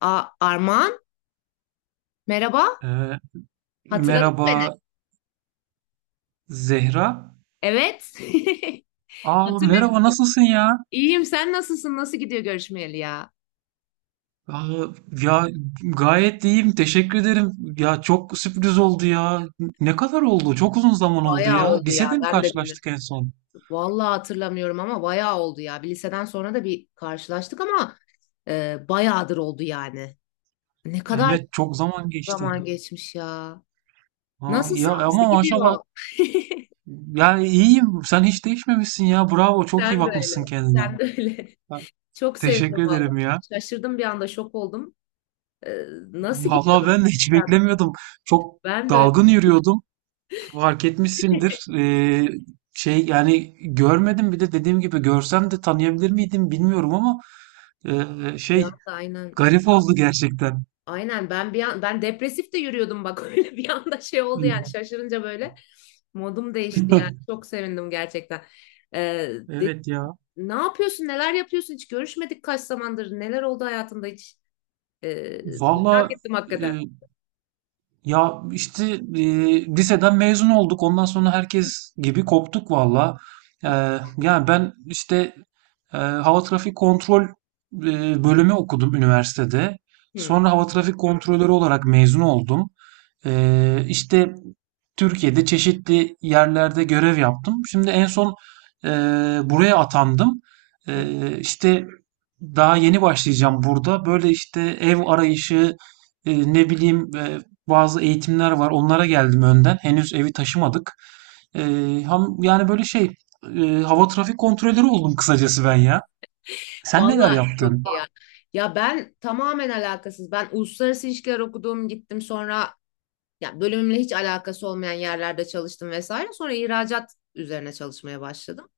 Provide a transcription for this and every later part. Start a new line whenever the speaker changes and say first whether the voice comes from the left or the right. left: A Armağan, merhaba.
right: Ee,
left: Hatırladın mı beni?
right: Merhaba Zehra.
left: Evet.
right: Aa,
left: Hatırlıyor
right: merhaba,
left: musun?
right: nasılsın ya?
left: İyiyim. Sen nasılsın? Nasıl gidiyor görüşmeyeli ya?
right: Aa, ya, gayet iyiyim, teşekkür ederim. Ya çok sürpriz oldu ya. Ne kadar oldu? Çok uzun zaman oldu
left: Bayağı
right: ya.
left: oldu ya.
right: Lisede mi
left: Ben de bilmiyorum.
right: karşılaştık en son?
left: Vallahi hatırlamıyorum ama bayağı oldu ya. Bir liseden sonra da bir karşılaştık ama bayağıdır oldu yani. Ne kadar
right: Evet, çok zaman geçti.
left: zaman geçmiş ya.
right: Aa, ya
left: Nasılsın? Nasıl
right: ama maşallah.
left: gidiyor?
right: Yani iyiyim. Sen hiç değişmemişsin ya. Bravo, çok iyi
left: Sen de
right: bakmışsın
left: öyle.
right: kendine.
left: Sen de öyle.
right: Ha.
left: Çok
right: Teşekkür
left: sevindim vallahi.
right: ederim ya.
left: Şaşırdım bir anda. Şok oldum. E, nasıl
right: Vallahi
left: gidiyor?
right: ben de
left: Nasıl
right: hiç
left: gidiyor?
right: beklemiyordum. Çok
left: Ben de öyle.
right: dalgın yürüyordum. Fark etmişsindir. Şey, yani görmedim, bir de dediğim gibi görsem de tanıyabilir miydim bilmiyorum, ama
left: Bir
right: şey,
left: anda aynen
right: garip oldu gerçekten.
left: aynen ben bir an ben depresif de yürüyordum bak. Öyle bir anda şey oldu yani şaşırınca böyle modum değişti yani çok sevindim gerçekten. Ee, de-
right: Evet ya.
left: Ne yapıyorsun, neler yapıyorsun, hiç görüşmedik kaç zamandır, neler oldu hayatında hiç? Ee, Merak
right: Valla,
left: ettim
right: e,
left: hakikaten.
right: ya işte, liseden mezun olduk. Ondan sonra herkes gibi koptuk valla. E, Yani ben işte, hava trafik kontrol bölümü okudum üniversitede.
left: Hı,
right: Sonra hava trafik kontrolörü olarak mezun oldum. İşte Türkiye'de çeşitli yerlerde görev yaptım. Şimdi en son eee, buraya atandım.
left: hı.
right: İşte daha yeni başlayacağım burada. Böyle işte ev arayışı, ne bileyim, bazı eğitimler var. Onlara geldim önden. Henüz evi taşımadık. Yani böyle şey, hava trafik kontrolörü oldum kısacası ben ya. Sen neler
left: Vallahi çok
right: yaptın?
left: iyi ya. Ya ben tamamen alakasız. Ben uluslararası ilişkiler okudum, gittim sonra ya bölümümle hiç alakası olmayan yerlerde çalıştım vesaire. Sonra ihracat üzerine çalışmaya başladım.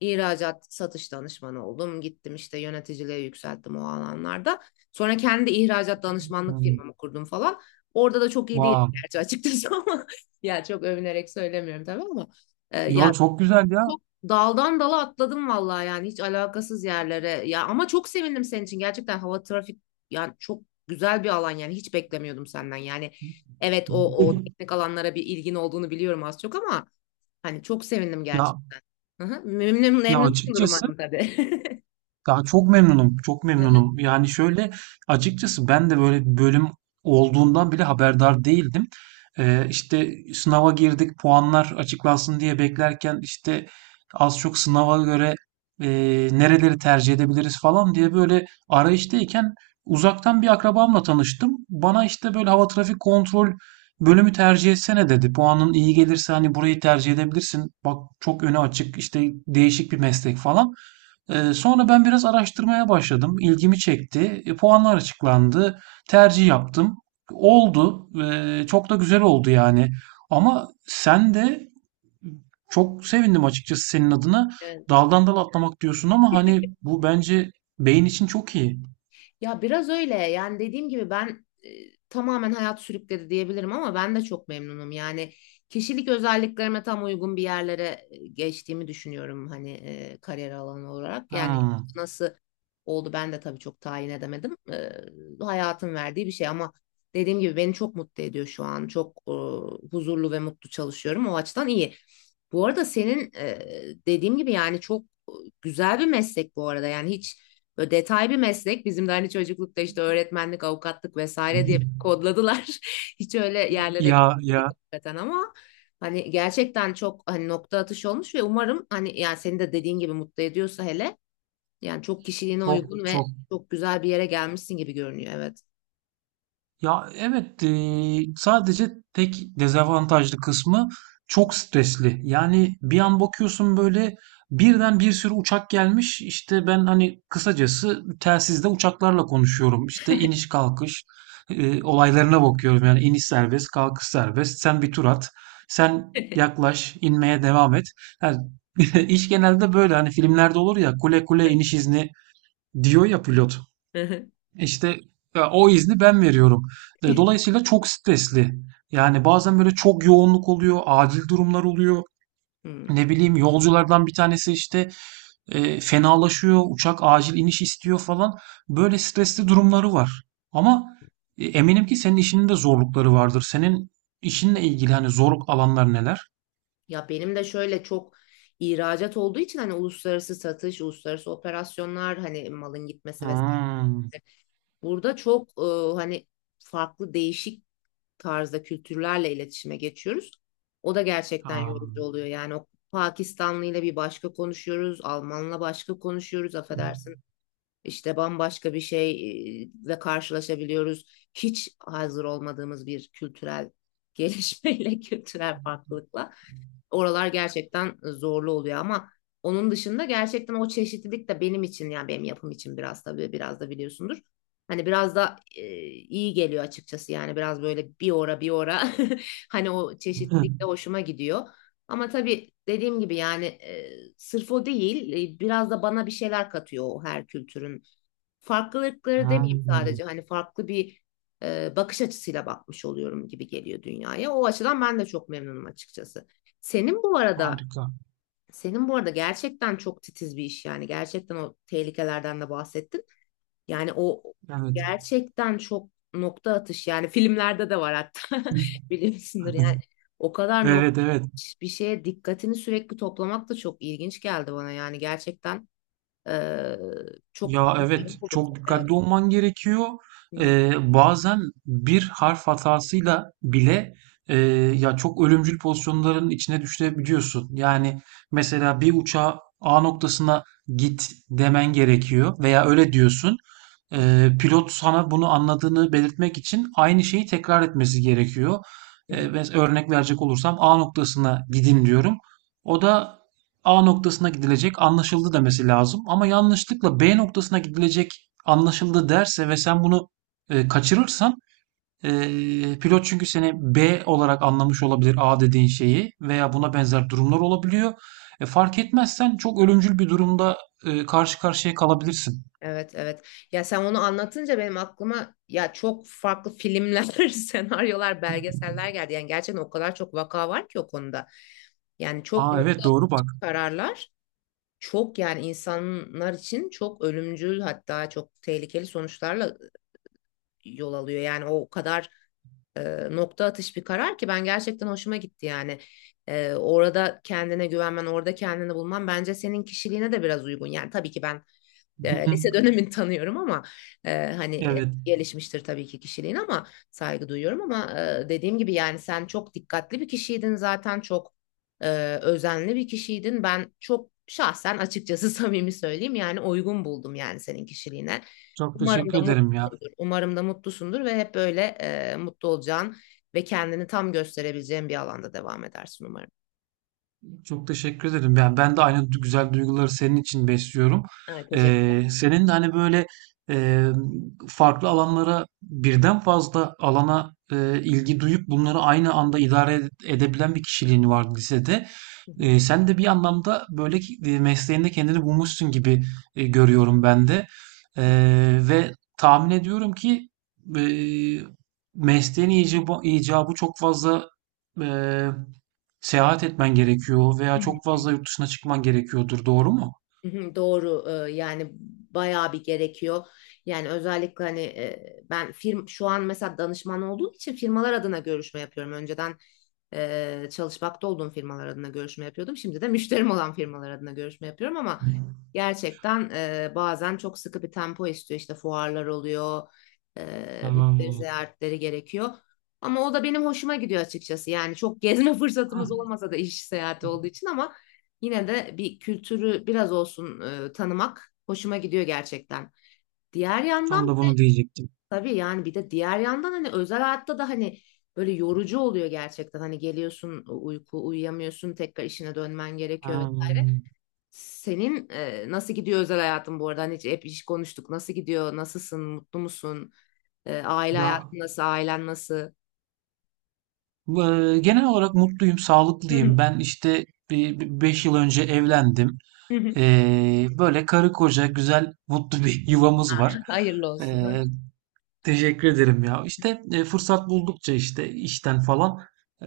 left: İhracat satış danışmanı oldum. Gittim işte yöneticiliğe yükselttim o alanlarda. Sonra kendi ihracat danışmanlık
right: Hmm.
left: firmamı kurdum falan. Orada da çok iyi değildi
right: Vay.
left: gerçi açıkçası ama ya çok övünerek söylemiyorum tabii ama e, ya
right: Ya çok güzel ya.
left: çok daldan dala atladım vallahi yani hiç alakasız yerlere. Ya ama çok sevindim senin için. Gerçekten hava trafik yani çok güzel bir alan yani hiç beklemiyordum senden. Yani evet, o teknik alanlara bir ilgin olduğunu biliyorum az çok ama hani çok sevindim
right: Ya
left: gerçekten. Hı hı. Memnun,
right: ya
left: memnunsundur
right: açıkçası
left: umarım tabii.
right: daha çok memnunum, çok
left: Hı hı.
right: memnunum. Yani şöyle, açıkçası ben de böyle bir bölüm olduğundan bile haberdar değildim. İşte sınava girdik, puanlar açıklansın diye beklerken işte, az çok sınava göre e, nereleri tercih edebiliriz falan diye böyle arayıştayken, uzaktan bir akrabamla tanıştım. Bana işte böyle, hava trafik kontrol bölümü tercih etsene, dedi. Puanın iyi gelirse hani burayı tercih edebilirsin. Bak, çok önü açık, işte değişik bir meslek falan. Sonra ben biraz araştırmaya başladım. İlgimi çekti. Puanlar açıklandı. Tercih yaptım. Oldu. Çok da güzel oldu yani. Ama sen de, çok sevindim açıkçası senin adına.
left: Evet.
right: Daldan dala atlamak diyorsun, ama hani bu bence beyin için çok iyi.
left: Ya biraz öyle. Yani dediğim gibi ben tamamen hayat sürükledi diyebilirim ama ben de çok memnunum. Yani kişilik özelliklerime tam uygun bir yerlere geçtiğimi düşünüyorum hani kariyer alanı olarak. Yani
right: Hmm.
left: nasıl oldu ben de tabii çok tayin edemedim. Hayatın verdiği bir şey ama dediğim gibi beni çok mutlu ediyor şu an. Çok huzurlu ve mutlu çalışıyorum. O açıdan iyi. Bu arada senin dediğim gibi yani çok güzel bir meslek bu arada. Yani hiç böyle detay bir meslek. Bizim de hani çocuklukta işte öğretmenlik, avukatlık vesaire diye kodladılar. Hiç öyle yerlere
right: Ya
left: gitmedik
right: ya
left: hakikaten ama hani gerçekten çok hani nokta atışı olmuş ve umarım hani yani senin de dediğin gibi mutlu ediyorsa hele yani çok kişiliğine
right: çok
left: uygun ve
right: çok.
left: çok güzel bir yere gelmişsin gibi görünüyor, evet.
right: Ya evet, sadece tek dezavantajlı kısmı çok stresli. Yani bir an bakıyorsun, böyle birden bir sürü uçak gelmiş. İşte ben hani kısacası telsizde uçaklarla konuşuyorum. İşte iniş kalkış olaylarına bakıyorum. Yani iniş serbest, kalkış serbest. Sen bir tur at. Sen yaklaş, inmeye devam et. Yani iş genelde böyle, hani filmlerde olur ya, kule kule iniş izni diyor ya pilot. İşte ya, o izni ben veriyorum. Dolayısıyla çok stresli. Yani bazen böyle çok yoğunluk oluyor, acil durumlar oluyor.
left: Hmm.
right: Ne bileyim, yolculardan bir tanesi işte fenalaşıyor, uçak acil iniş istiyor falan. Böyle stresli durumları var. Ama eminim ki senin işinin de zorlukları vardır. Senin işinle ilgili hani zorluk alanlar neler?
left: Ya benim de şöyle çok ihracat olduğu için hani uluslararası satış, uluslararası operasyonlar hani malın gitmesi vesaire.
right: Hmm.
left: Burada çok hani farklı değişik tarzda kültürlerle iletişime geçiyoruz. O da gerçekten
right: Ha.
left: yorucu oluyor. Yani o Pakistanlı ile bir başka konuşuyoruz, Almanla başka konuşuyoruz, affedersin işte bambaşka bir şeyle karşılaşabiliyoruz. Hiç hazır olmadığımız bir kültürel gelişmeyle, kültürel farklılıkla. Oralar gerçekten zorlu oluyor ama onun dışında gerçekten o çeşitlilik de benim için yani benim yapım için biraz tabii biraz da biliyorsundur. Hani biraz da iyi geliyor açıkçası yani biraz böyle bir ora bir ora hani o
right: Hı.
left: çeşitlilik de hoşuma gidiyor. Ama tabii dediğim gibi yani sırf o değil, biraz da bana bir şeyler katıyor o her kültürün farklılıkları demeyeyim
right: Hmm.
left: sadece hani farklı bir bakış açısıyla bakmış oluyorum gibi geliyor dünyaya. O açıdan ben de çok memnunum açıkçası. Senin bu arada
right: Harika.
left: senin bu arada gerçekten çok titiz bir iş, yani gerçekten o tehlikelerden de bahsettin. Yani o
right: Evet.
left: gerçekten çok nokta atış, yani filmlerde de var hatta, biliyorsundur yani. O kadar
right: Evet,
left: nokta
right: evet.
left: atış bir şeye dikkatini sürekli toplamak da çok ilginç geldi bana, yani gerçekten e, çok
right: Ya
left: mutlu
right: evet,
left: oldum.
right: çok
left: Evet.
right: dikkatli olman gerekiyor.
left: Hı hı.
right: Bazen bir harf hatasıyla bile e, ya, çok ölümcül pozisyonların içine düşebiliyorsun. Yani mesela bir uçağa A noktasına git demen gerekiyor veya öyle diyorsun.
left: Hı
right: Pilot sana bunu anladığını belirtmek için aynı şeyi tekrar etmesi gerekiyor.
left: hı.
right: Örnek verecek olursam, A noktasına gidin diyorum. O da A noktasına gidilecek, anlaşıldı, demesi lazım. Ama yanlışlıkla B noktasına gidilecek, anlaşıldı derse ve sen bunu kaçırırsan, e, pilot, çünkü seni B olarak anlamış olabilir A dediğin şeyi, veya buna benzer durumlar olabiliyor. Fark etmezsen çok ölümcül bir durumda karşı karşıya kalabilirsin.
left: Evet evet. Ya sen onu anlatınca benim aklıma ya çok farklı filmler, senaryolar, belgeseller geldi. Yani gerçekten o kadar çok vaka var ki o konuda. Yani çok
right: Aa evet,
left: nokta
right: doğru bak.
left: kararlar, çok yani insanlar için çok ölümcül hatta çok tehlikeli sonuçlarla yol alıyor. Yani o kadar nokta atış bir karar ki ben gerçekten hoşuma gitti yani. Orada kendine güvenmen, orada kendini bulman bence senin kişiliğine de biraz uygun. Yani tabii ki ben lise dönemini tanıyorum ama
right: Evet.
left: gelişmiştir tabii ki kişiliğin ama saygı duyuyorum ama dediğim gibi yani sen çok dikkatli bir kişiydin zaten, çok e, özenli bir kişiydin. Ben çok şahsen açıkçası samimi söyleyeyim yani uygun buldum yani senin kişiliğine.
right: Çok
left: Umarım
right: teşekkür
left: da
right: ederim ya.
left: mutlusundur. Umarım da mutlusundur ve hep böyle mutlu olacağın ve kendini tam gösterebileceğin bir alanda devam edersin umarım.
right: Çok teşekkür ederim. Yani ben de aynı güzel duyguları senin için besliyorum.
left: Evet, teşekkürler.
right: Senin de hani böyle e, farklı alanlara, birden fazla alana ilgi duyup bunları aynı anda idare edebilen bir kişiliğin var lisede.
left: Hı hı.
right: Sen de bir anlamda böyle mesleğinde kendini bulmuşsun gibi görüyorum ben de. Ve tahmin ediyorum ki e, mesleğin icabı, icabı çok fazla seyahat etmen gerekiyor veya
left: Hı.
right: çok fazla yurt dışına çıkman gerekiyordur, doğru mu?
left: Hı hı, doğru. Yani bayağı bir gerekiyor. Yani özellikle hani e, ben firm şu an mesela danışman olduğum için firmalar adına görüşme yapıyorum. Önceden çalışmakta olduğum firmalar adına görüşme yapıyordum. Şimdi de müşterim olan firmalar adına görüşme yapıyorum ama gerçekten bazen çok sıkı bir tempo istiyor. İşte fuarlar oluyor, müşteri
right: Aa,
left: ziyaretleri gerekiyor. Ama o da benim hoşuma gidiyor açıkçası. Yani çok gezme fırsatımız
right: heh,
left: olmasa da iş seyahati olduğu için ama yine de bir kültürü biraz olsun tanımak hoşuma gidiyor gerçekten. Diğer
right: tam
left: yandan
right: da bunu diyecektim.
left: tabii yani bir de diğer yandan hani özel hayatta da hani böyle yorucu oluyor gerçekten. Hani geliyorsun uyku uyuyamıyorsun tekrar işine dönmen gerekiyor
right: Ha,
left: vesaire. Senin nasıl gidiyor özel hayatın bu arada? Hani hiç, hep iş konuştuk. Nasıl gidiyor? Nasılsın? Mutlu musun? Aile
right: ya,
left: hayatın nasıl? Ailen nasıl?
right: genel olarak mutluyum,
left: Hı hı,
right: sağlıklıyım. Ben işte 5 yıl önce evlendim.
left: hı hı.
right: Böyle karı koca güzel, mutlu bir yuvamız var.
left: Hayırlı olsun.
right: E, Teşekkür ederim ya. İşte fırsat buldukça işte işten falan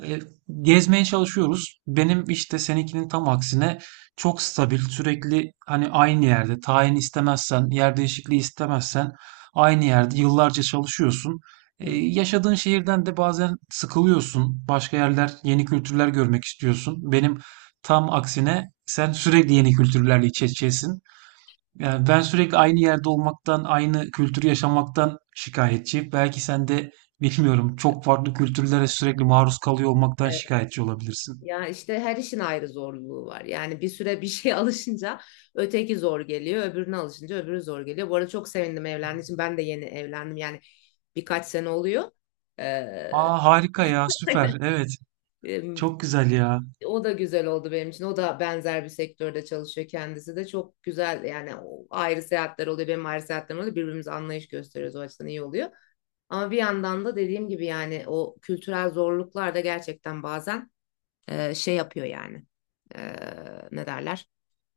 right: e, gezmeye çalışıyoruz. Benim işte, seninkinin tam aksine, çok stabil, sürekli hani aynı yerde, tayin istemezsen, yer değişikliği istemezsen, aynı yerde yıllarca çalışıyorsun.
left: Hı.
right: Yaşadığın şehirden de bazen sıkılıyorsun. Başka yerler, yeni kültürler görmek istiyorsun. Benim tam aksine sen sürekli yeni kültürlerle iç içesin. Yani ben sürekli aynı yerde olmaktan, aynı kültürü yaşamaktan şikayetçi. Belki sen de, bilmiyorum, çok farklı kültürlere sürekli maruz kalıyor olmaktan şikayetçi olabilirsin.
left: Ya işte her işin ayrı zorluğu var. Yani bir süre bir şeye alışınca öteki zor geliyor, öbürüne alışınca öbürü zor geliyor. Bu arada çok sevindim evlendiğim için. Ben de yeni evlendim. Yani birkaç sene oluyor. Ee,
right: Aa harika ya, süper, evet,
left: em,
right: çok güzel ya.
left: O da güzel oldu benim için. O da benzer bir sektörde çalışıyor kendisi de. Çok güzel yani o ayrı seyahatler oluyor. Benim ayrı seyahatlerim oluyor. Birbirimize anlayış gösteriyoruz. O açıdan iyi oluyor. Ama bir yandan da dediğim gibi yani o kültürel zorluklar da gerçekten bazen şey yapıyor yani. E, Ne derler?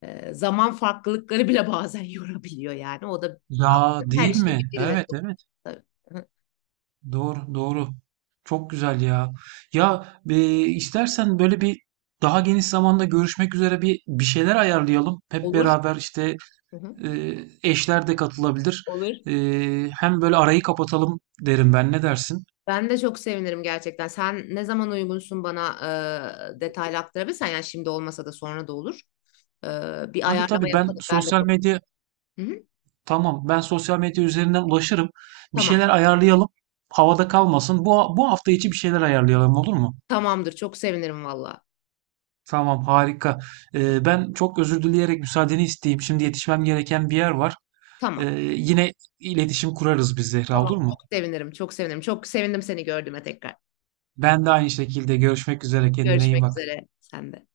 left: Zaman farklılıkları bile bazen yorabiliyor yani. O da
right: Ya
left: her
right: değil
left: işin
right: mi?
left: bir dil ve
right: Evet, evet,
left: tabii. Hı hı.
right: doğru, doğru, çok güzel ya. Ya, istersen böyle bir daha geniş zamanda görüşmek üzere bir şeyler ayarlayalım. Hep
left: Olur.
right: beraber işte.
left: Hı hı.
right: Ee, Eşler de katılabilir.
left: Olur.
right: Hem böyle arayı kapatalım derim ben. Ne dersin?
left: Ben de çok sevinirim gerçekten. Sen ne zaman uygunsun bana detaylı aktarabilirsen yani şimdi olmasa da sonra da olur. E, Bir
right: Tabii,
left: ayarlama
right: tabii, ben
left: yapalım. Ben de
right: sosyal
left: çok.
right: medya
left: Hı hı.
right: tamam, ben sosyal medya üzerinden ulaşırım. Bir
left: Tamam.
right: şeyler ayarlayalım. Havada kalmasın. Bu hafta içi bir şeyler ayarlayalım, olur mu?
left: Tamamdır. Çok sevinirim valla.
right: Tamam, harika. Ben çok özür dileyerek müsaadeni isteyeyim. Şimdi yetişmem gereken bir yer var. Ee,
left: Tamam.
right: Yine iletişim kurarız biz Zehra,
left: Tamam.
right: olur
left: Çok
right: mu?
left: sevinirim. Çok sevinirim. Çok sevindim seni gördüğüme tekrar.
right: Ben de aynı şekilde, görüşmek üzere. Kendine iyi
left: Görüşmek
right: bak.
left: üzere. Sen de.